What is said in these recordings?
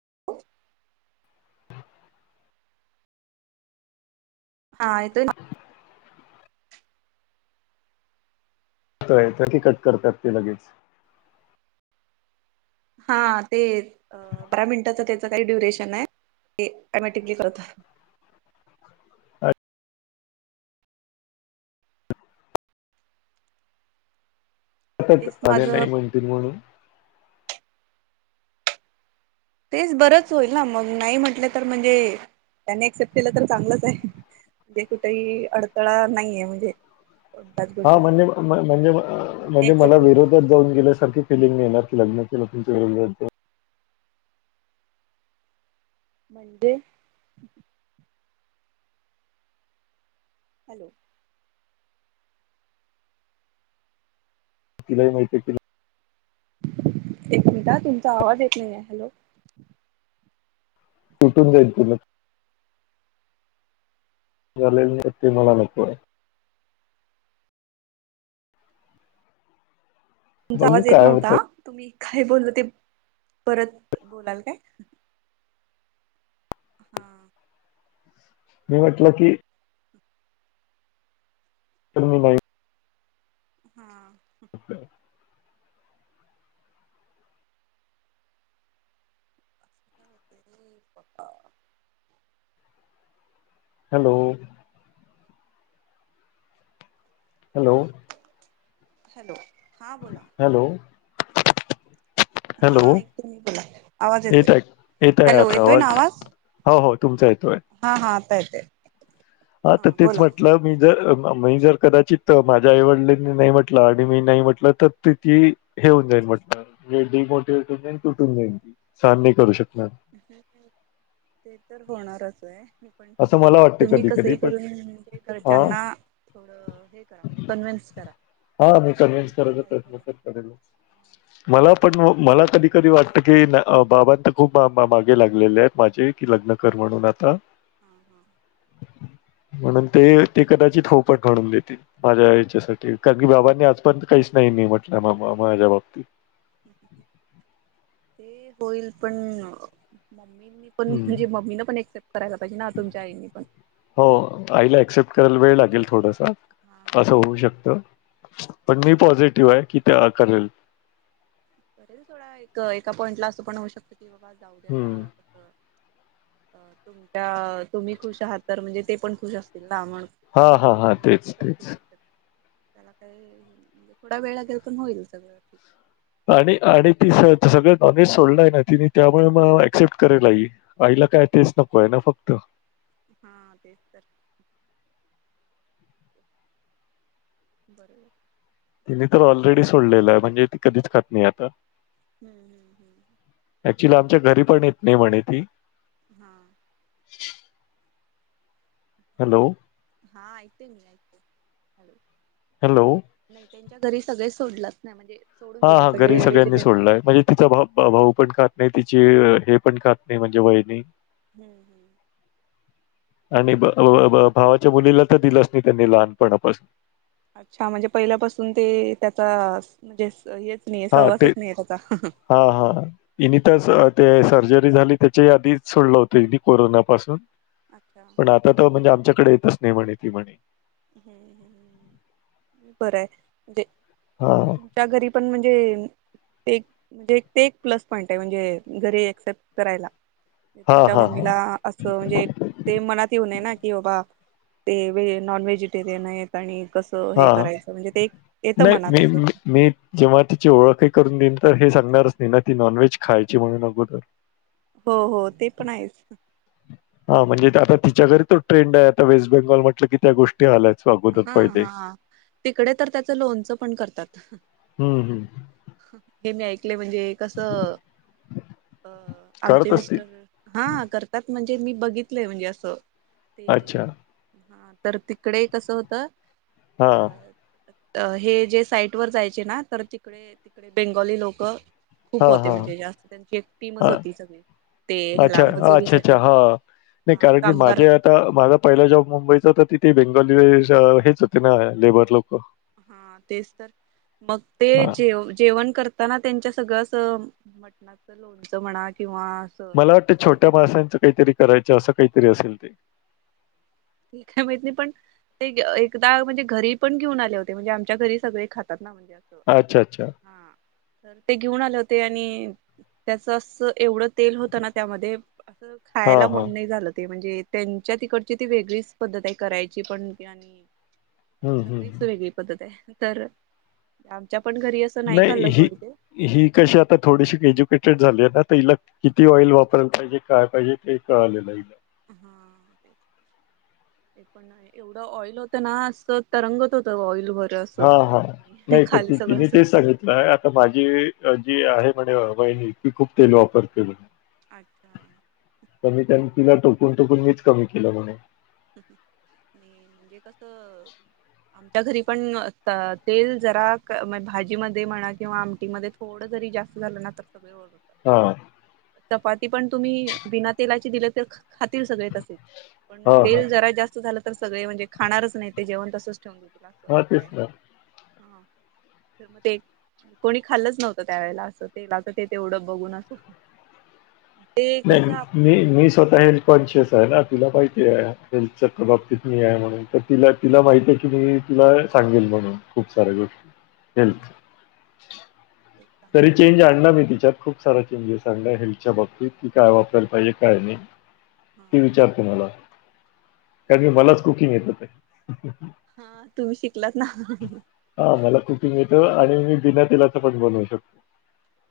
[inaudible] हा येतोय न होय कशी कट करतात ते लगेच हा ते बारा मिनिटाच त्याच काही ड्युरेशन आहे ते अमीटिकली करत अच्छा तेच आले माझं नाही म्हणतील म्हणून तेच बरंच होईल ना मग नाही म्हटलं तर म्हणजे त्यानी एक्सेप्ट केलं तर चांगलंच आहे म्हणजे कुठेही अडथळा नाहीये म्हणजे कोणत्याच हा म्हणजे गोष्टीसाठी म्हणजे त्यांनी म्हणजे मला एक्सेप्ट केलं तर विरोधात मग जाऊन गेल्यासारखी फििंग येणार लग्न तमच्या जो म्हणजे हॅलो. तिलाही माहिती एकमता तुमचा आवाज एक नाही आहे हॅलो. तुठून जाईल तुला? झालेल नाही य ते मला नको आहे. बघू आवाज येत काय नव्हता होतंय. तुम्ही काय बोलल ते परत बोलाल काय? हां. मी म्हंटल की तर मी नाही. हां. के [unintelligible] हॅलो. हॅलो. हॅलो हा बोला. हॅलो. हा हॅलो. ऐकतो मी बोला आवाज येत येतोय आहे येत आहे हॅलो आता येतोय ना आवाज हो हो तुमचा येतोय. हा हा आता येत आहे हा तर तेच म्हटलं. मी जर मी जर कदाचित माझ्या आईवडलांनी नाही म्हटलं आणि मी नाही म्हटलं तर तिथी हेऊन जाईन म्हटणारे डीमोटि वेट होऊन जाईन तुटून जाईन सहन नाही करू शकणार. ते तर होणारच आहे. पण असं मला वाटतं तुम्ही कधी-कधी कसही पण करून म्हणजे हां, घरच्यांना थोडं हे करा म्हणजे कन्वन्स करा. हा मी कन्व्हिन्स किती करायच काही प्रयत्न करायचं. करेन. मला पण मला कधी कधी वाटत की बाबां तर खूप मागे लागलेले आहेत माझे की लग्न कर म्हणून आता हां हां. म्हणून ते ते कदाचित हो म्हणून देते. माझ्या याच्यासाठी कारण की बाबांनी आजपर्यंत काहीच नाही म म्हटलं मामा माझ्या बाबतीत ते होईल पण मम्मीनी हं. पणे मम्मी न पण एक्सेप्ट करायला पाहिजे ना तुम आईनी पण हो आईला एक्सेप्ट करायला वेळ लागेल थोडसा हा असं तेच होऊ शकत पण हा मी पॉझिटिव्ह आहे कि ते करेल खरेच थोडा एक एका पॉइंटला असं पण होऊ शकतं कि बाबा जाऊ दे आता हं. फ तुम तुम्ही खुश आहात तर म्हणजे ते पण खुश. म्हण हां, हां, त्यासाठी हां. ते तेच, करतील तेच. त्याला काहीणजे थोडा वेळ अगेल पण होईल सगळं आणि आणि ती स सगळं नॉलेज सोडला आहे ना तिने त्यामुळे मग ऍक्सेप्ट करेलाई आईला काय तेच नको आहे ना फक्त हां तेस्तर बरोबर. तिने तर ऑलेडी सोडलेलं आहे म्हणजे ती कधीच खात नाही आता हम्म हम्म हम्म ऍक्च्युली आमच्या घरी पण येत नाही म्हणे ती हा. ह. हॅलो हा ऐेत मी ऐ ह हॅलो नाही त्यांच्या घरी सगळे सोडलंच नाही म्हणजे सोडून हा दिले हा घरी सगळे सगळ्यांनी व्हेजिटेरियन सोडलंय झाले म्हणजे तिचा भा भाऊ पण खात नाही तिची हे पण खात नाही म्हणजे वहिणी हम्म हम्म आणि भावाच्या मुलीला तर दिलंच नाही त्यांनी लहानपणापासून अच्छा म्हणजे पहिल्यापासून ते त्याचा म्हणजे हेच नाही हा ते सहवासच नाही आहे त्याचा हा हा इन तर ते सर्जरी झाली त्याच्या याधीच सोडलं होतं कोरोनापासून अच्छा पण हा आता तर म्हणजे आमच्याकडे येतच नाही म्हणे ती म्हणे ह् बरं आहे म्हणे हा च्या घरी पण म्हणजे तेेक म्हणजे टे एक प्लस पॉइंट आहे म्हणजे घरी क्सेप्ट करायला हा तुमच्या हा हा मम्मीला असं म्हणजे ते मनात येऊ ने ना की बाबा ते वहे नॉन व्हेजिटेरियन आहे आणि कसं हे हा करायचं म्हणजे ते एक येतं नाही मनात मी असं मी मी जेव्हा तिची ओळखही करून देईन तर हे सांगणारच नाही ना ती नॉनव्हेज खायची म्हणून अगोदर हो हो ते पण आहेच हा म्हणजे आता तिच्याकरी तो ट्रेंड आहे आता वेस्ट बेंगॉल म्हटलं की त्या गोष्टी आल्यायच स्वागवत हा पहिजे हा तिकडे तर त्याचं लोनचं पण करतात हम्म हम् हे मी ऐकले म्हणजे कसं अ आमचे करत असतील मिस्टर हा करतात म्हणजे मी बघितलंय म्हणजे असं ते अच्छा हा तर तिकडे कसं होतं हा अ अ हे जे साईट वर जायचे ना तर तिकडे तिकडे बेंगोली लोक खूप हा होते म्हणजे हा जास्त त्यांची एक टीमच होती सगळी ते ह्या अच्छा, ला अच्छा, अच्छा. मजुरीसाठीठी हां. नाही कारण की माझ्या आता माझा पहिला जॉब मुंबईचा तर तिथे बेंगलु हेच होते ना लेबर लोक हा तेच तर मग ते हां. जे जेवण करत ताना त्यांच्या सगळंच मटणाचं लोणचं म्हणा किंवा मला वाटतं छोट्या असं माणसांचं काहीतरी करायचं असं काहीतरी असेल ते ठीक आहे माहत नाही पण ते एकदा म्हणजे घरी पण घेऊन आले होते म्हणजे आमच्या घरी सगळे खातात ना म्हणजे असं अच्छा अच्छा हा तर ते घेऊन आले होते आणि त्याच असं एवढं तेल होतं ना त्यामध्ये असं खायला हां, हां. मन नाही झालं ते म्हणजे त्यांच्या तिकडची वेगळीच पद्धत आहे करायची पण आणि हं, हं, सगळीच हं. वेगळी आमच्या पण घरी नाही खाल्लं ही कोण ते ही कशी आता थोडीशी एज्युकेटेड झाली आहे ना त इला किती ऑइल वापरला पाहिजे काय पाहिजे ते कळाले नाही हा ते पण नाही एवढं ऑइल होत ना असं रंगत होत ऑइल भर हा हा नाही तर तिथे मी असं तेच सांगित नाही आता माझी जी आहे म्हणजे वहिनी ती खूप तेल हम्म वापरते अच्छा तर मी त्यांनी तिला टोकून टोकून मीच कमी केलं म्हणे नाही म्हणजे कस अच् [inaudible] आमच्या घरी पण तेल जरा भाजी मध्ये म्हणा किंवा आमटीमध्ये. थोड जरी जास्त झालं ना तर सगळे ओरडतात. हा. चपाती पण तुम्ही बिना तेलाची दिले तर खातील सगळेच तसे पण हां, हां. तेल जरा जास्त झालं तर सगळे म्हणजे खाणारच नाही ते जेवण तसच ठेवून देतील अस हां, अस आहे. तेच ना. हा तर म ते कोणी खाल्लंच नव्हतं त्यावेेळेला असं तेलाच ते तेवड बघून असं. ते नाही. कसं आप- मी मी स्वतः हेल्थ कॉन्शियस आहे ना तुला माहिती आहे हेल्थच्या प्र बाबतीत मी आहे म्हणून तिला तिला माहित आहे की मी तुला सांगेल म्हणून खूप साऱ्या गोष्टी हेल्थ. ठी आहे [inaudible] तरी चेंज आणला मी तिच्यात खूप सारा चेंजेस आणला हेल्थच्या बाबतीत की काय वापरायला पाहिजे काय नाही. हा ते विचारते मला कारण मी मलाच कुकिंग येतलं हा तुम्ही शिकलात ना. हा मला कुकिंग बरोबर. येत आणि मी बिना तेलाच ठवण शकतो.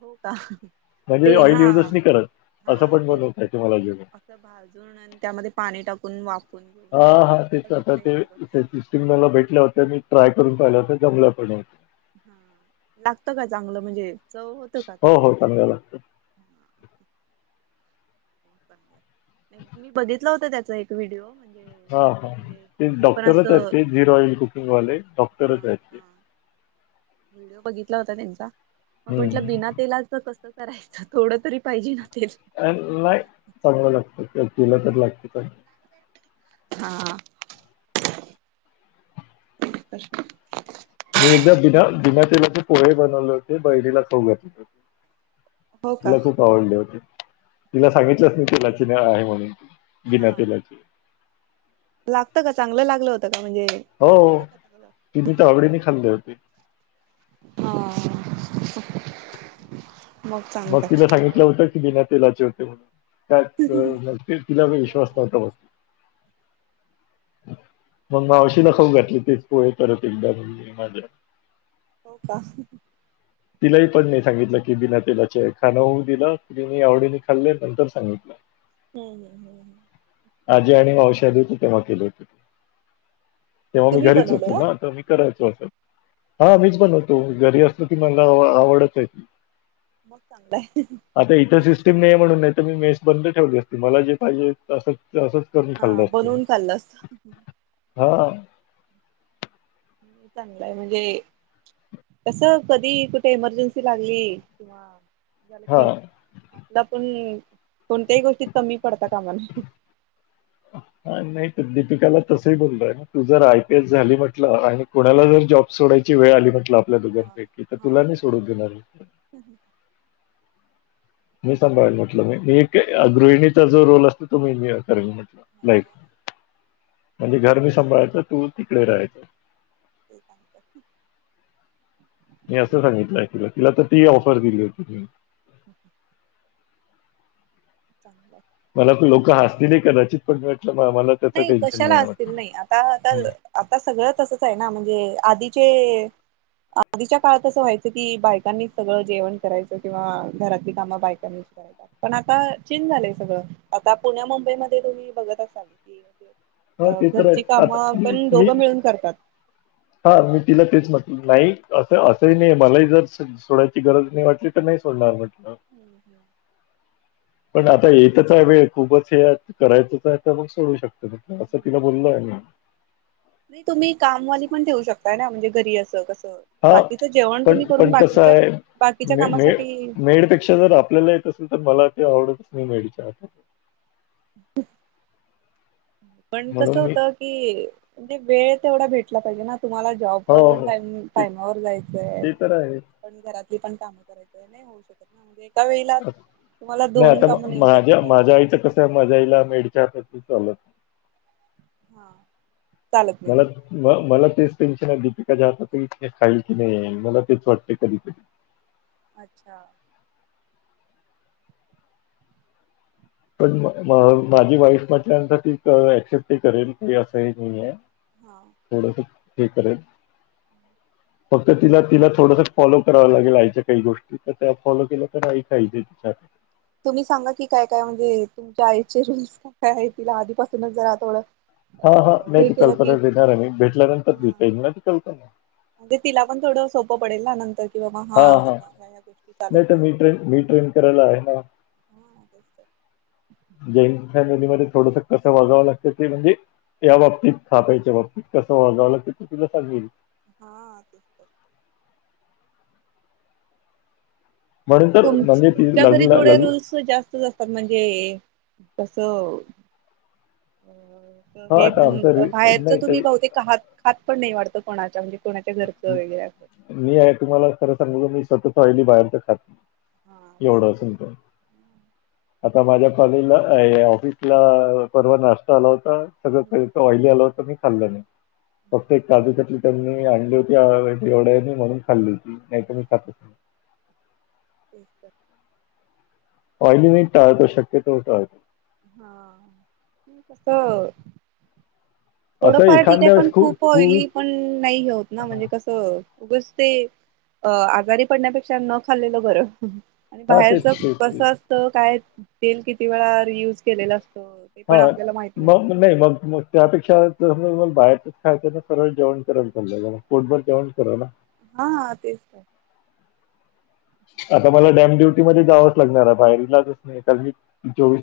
हो का म्हणजे ते ऑइल हा युजच नाही करत असं हा पण ते बनवता येत मला जेवण. असं भाजून आणि त्यामध्ये पाणी टाकून वापर. हा हा तेच आता ते सिस्टीम मला भेटल्या होत्या मी ट्राय करून पाहिलं होत जमल्या पण हो. हा लागत का चांगलं म्हणजे चव होत का हो, हो. चांगलं. चांगल्या लागतात. हा मी बघितलं होत त्याचा एक व्हिडिओ म्हणजे. हा ह्यांनी हा पण म्हणजे ते हे पण डॉक्टरच आहेत असं ते झीर ऑइल कुकिंग वाले हा डॉक्टरच आहेत ते हा व्हिडिओ बघितला होता त्यांचा मग म्हटलं हं. बिना तेलाच कस करायचं थोडं तरी पाहिजे ना तेल. अ नाही चांगलं लागत केला तर लागत च हा प्रशन मी एकदा बिना बिना तेलाचे पोहे बनवले होते बहिणीला खाऊ घातले. हो का तिला खूप आवडले होते तिला सांगितलंच नाही तेलाचे नाही आहे म्हणून बिना हा तेलाचे. लागतं का चांगलं लागलं होतं का म्हणजे. हो होतं का चांगलं तिने तर आवडीने खाल्ले होते. हो. मग तिला सांगितलं होतं की बिना तेलाचे होते म्हणून काय. चांगलं ते तिला विश्वास नव्हता बसला. मग मावशी ला खाऊ हो घातले तेच पोहे परत एकदा म्हणजे माझ्या हो का. तिलाही पण नाही सांगितलं की बिना तेलाचे आहे खाणं होऊ दिलं त मी आवडीने खाल्ले नंतर सांगितल. [unintelligible] हम् हम्म हम् हम. आज्जी आणि मावशी होते तेव्हा केलं होतं तेव्हा मी तुम्ही घरीच होतो बनवलं ना आ तर मी करायचो असे हा मीच बनवतो घरी असत मला [unintelligible] मग चांगलाय. आता इथं सिस्टीम नाहीे म्हणून नाहीतर मी मेस बंद ठेवली असते मला जे पाहिजे तंं हा बनवून खाल्लं असत. हा. चांगलंय म्हणजे. तसं कधी कुठे इमर्जन्सी लागली किंवा झालं की हा आपला पण कोणत्याही गोष्टीत कमी पडता कामा नये. हा नाही तर दीपिकाला तसंही बोललोय तू जर आयपीएस झाली म्हटलं आणि हा कुणाला जर जॉब सोडायची वेळ आली म्हटलं आपल्या दोघांपैकी तर तुला नाही सोडू देणार हां हं मी सांभाळेल म्हटलं म मी एक गृहिणीचा जो रोल असो तो मी करेल म्हट लाईक म्हणजे घर मी सांभाळायचं तू तिकडे राहायच ते काम कर मी असं सांगितलंय तिला तिला तर ती ऑफर दिली होती ठीक आहे चांगलाय मला त लोकं हसतील ही कदाचित पण [unintelligible] नाही कशाला आहे म्हटलं. हसतील नाही आता आता हं. आता सगळं तसंच आहे ना म्हणजे आधीचे आधीच्या काळात असं व्हायचं की बायकांनीच सगळं जेवण करायचं किंवा घरातली कामं बायकांनीच करायच पण आता चेंज झालंय सगळं आता पुण्या मुंबईमध्ये तुम्ही बघत असाल कि हां, अ ते तर घरची आहेच. आता कामं पण दोघं मिळून करतात हा मी तिला तेच म्हटलं नाही असं असेही नाही मलाही जर सोडायची गरज नाही वाटली तर नाही सोडणार म्हटलं हम्म पण आता येतंच आहे वेळ खूपचं हे करायचंच आहे तर मग सोडू शकत असं हम्म. तिला बोललो आहे ना नाही तुम्ही कामवाली पण ठेवू शकताय ना म्हणजे घरी असं कसं हा बाकीचं जेवण पण तुम्ही करून पण कसं बाकीच्या आहे बाकीच्या म मेळ कामासाठी मेडपेक्षा जर आपल्याला तर मला ते आवडतच नाही मेडच्या हा ह पण कसं म्हणून मी होतं की म्हणजे वेळ तेवढा भेटला पाहिजे ना तुम्हांला जॉब हो, वर पण हो. टाईम ते टाईमांवर जायचंय ते तर आहे. पण घरातली पण कामं करायचंय नाही होऊ शकत म्हणजे एका वेळेला तुम्हांला नाही दोन आता कामं न म- येेऊ माझ्या शकतात माझ्या [unintelligible] हां मला म मला तेच टेन्शन आहे दीपिकाच्या हातातून खाईल की नाही आहे मला तेच वाटते कधी कधी अच्छा पण माझी वाईफ म्हटल्यानंतर ती ऍक्सेप्ट करेल की असंही नाही आहे हां थोडंसं हे करेल फक्त तिला तिला थोडंसं फॉलो करावं लागेल आईच्या काही गोष्टी तर त्या फॉलो केल्या तर ऐकाहियजे तिच्या तुम्ही सांगा की काय काय म्हणजे तुमच्या आईचे रूल्स काय काय आहे तिला आधीपासूनच जरा थोडं अ हा हा नाही हे त केलं की कल्पना देणार आहे मी भेटल्यानंतर देता येईल ना ती कल्पना म्हणज तिला पण थोडं सोपं पडेल ना नंतर कि बाबा हा हा ह्यांना ह्या ह्या गोष्टी चालत नाही तर नाहीत. मी ट्रेन किंवा मी ट्रेन ला आहे ना हा तेच तर जय नमध्ये थडस कसं वाजावं लागतं ते म्हणजे या बाबतीत थापायच्या बाबतीत कसं वाजाव लाग क त तिला सांगल हा ते म्हणून तर तु म्हणजे ती तुमच्या घरी लग्न थोडे लग्न रूल्स जास्त असतात म्हणजे कस अ हा हे आता पण आमचं रि- बाहेरच नाही तुम्ही ताई बहुतेक हात हात पण नाही वाटत कोणाच्या म्हणजे कोणाच्या घरचं वगैरे असं मी आहे तुम्हाला खरं सांगू मी स्वतःच ऑयली बाहेर तर खात हा तेच तर. एवढंचत हम्म आता माझ्या कलीला ऑफिसला परवा नाश्ता आला होता सगळं ऑ आ खाल् नाही हम्म. फक्त काजू घ हो एवढ्या म्हणून खाल्ली होती नाही मी खात ठीक आहे ऑईल मी टाळतो शक्यतो टाळतो हा [inaudible] असं थोडंफार ठीक आहे एखाद्या पण वेळेस खूप ऑईली पण नाही हे होत ना म्हणजे कसं उगच ते अ आजारी पडण्यापेक्षा न खाल्लेलं बरं आणि हा बाहेरच तेच तेच कसं तेच असत काय तेल किती वेळा यूज केलेलं असत हा मग नाही मगग त्यापेक्षा ज बाहेरच खायच ना सरळ जेवण कर लं कोटबर जेण करा ना हाा तेच का आता मला डॅम ड्युटी मध्ये जावंच लागणार आहे बाहेरलाच नाही काी चोवीस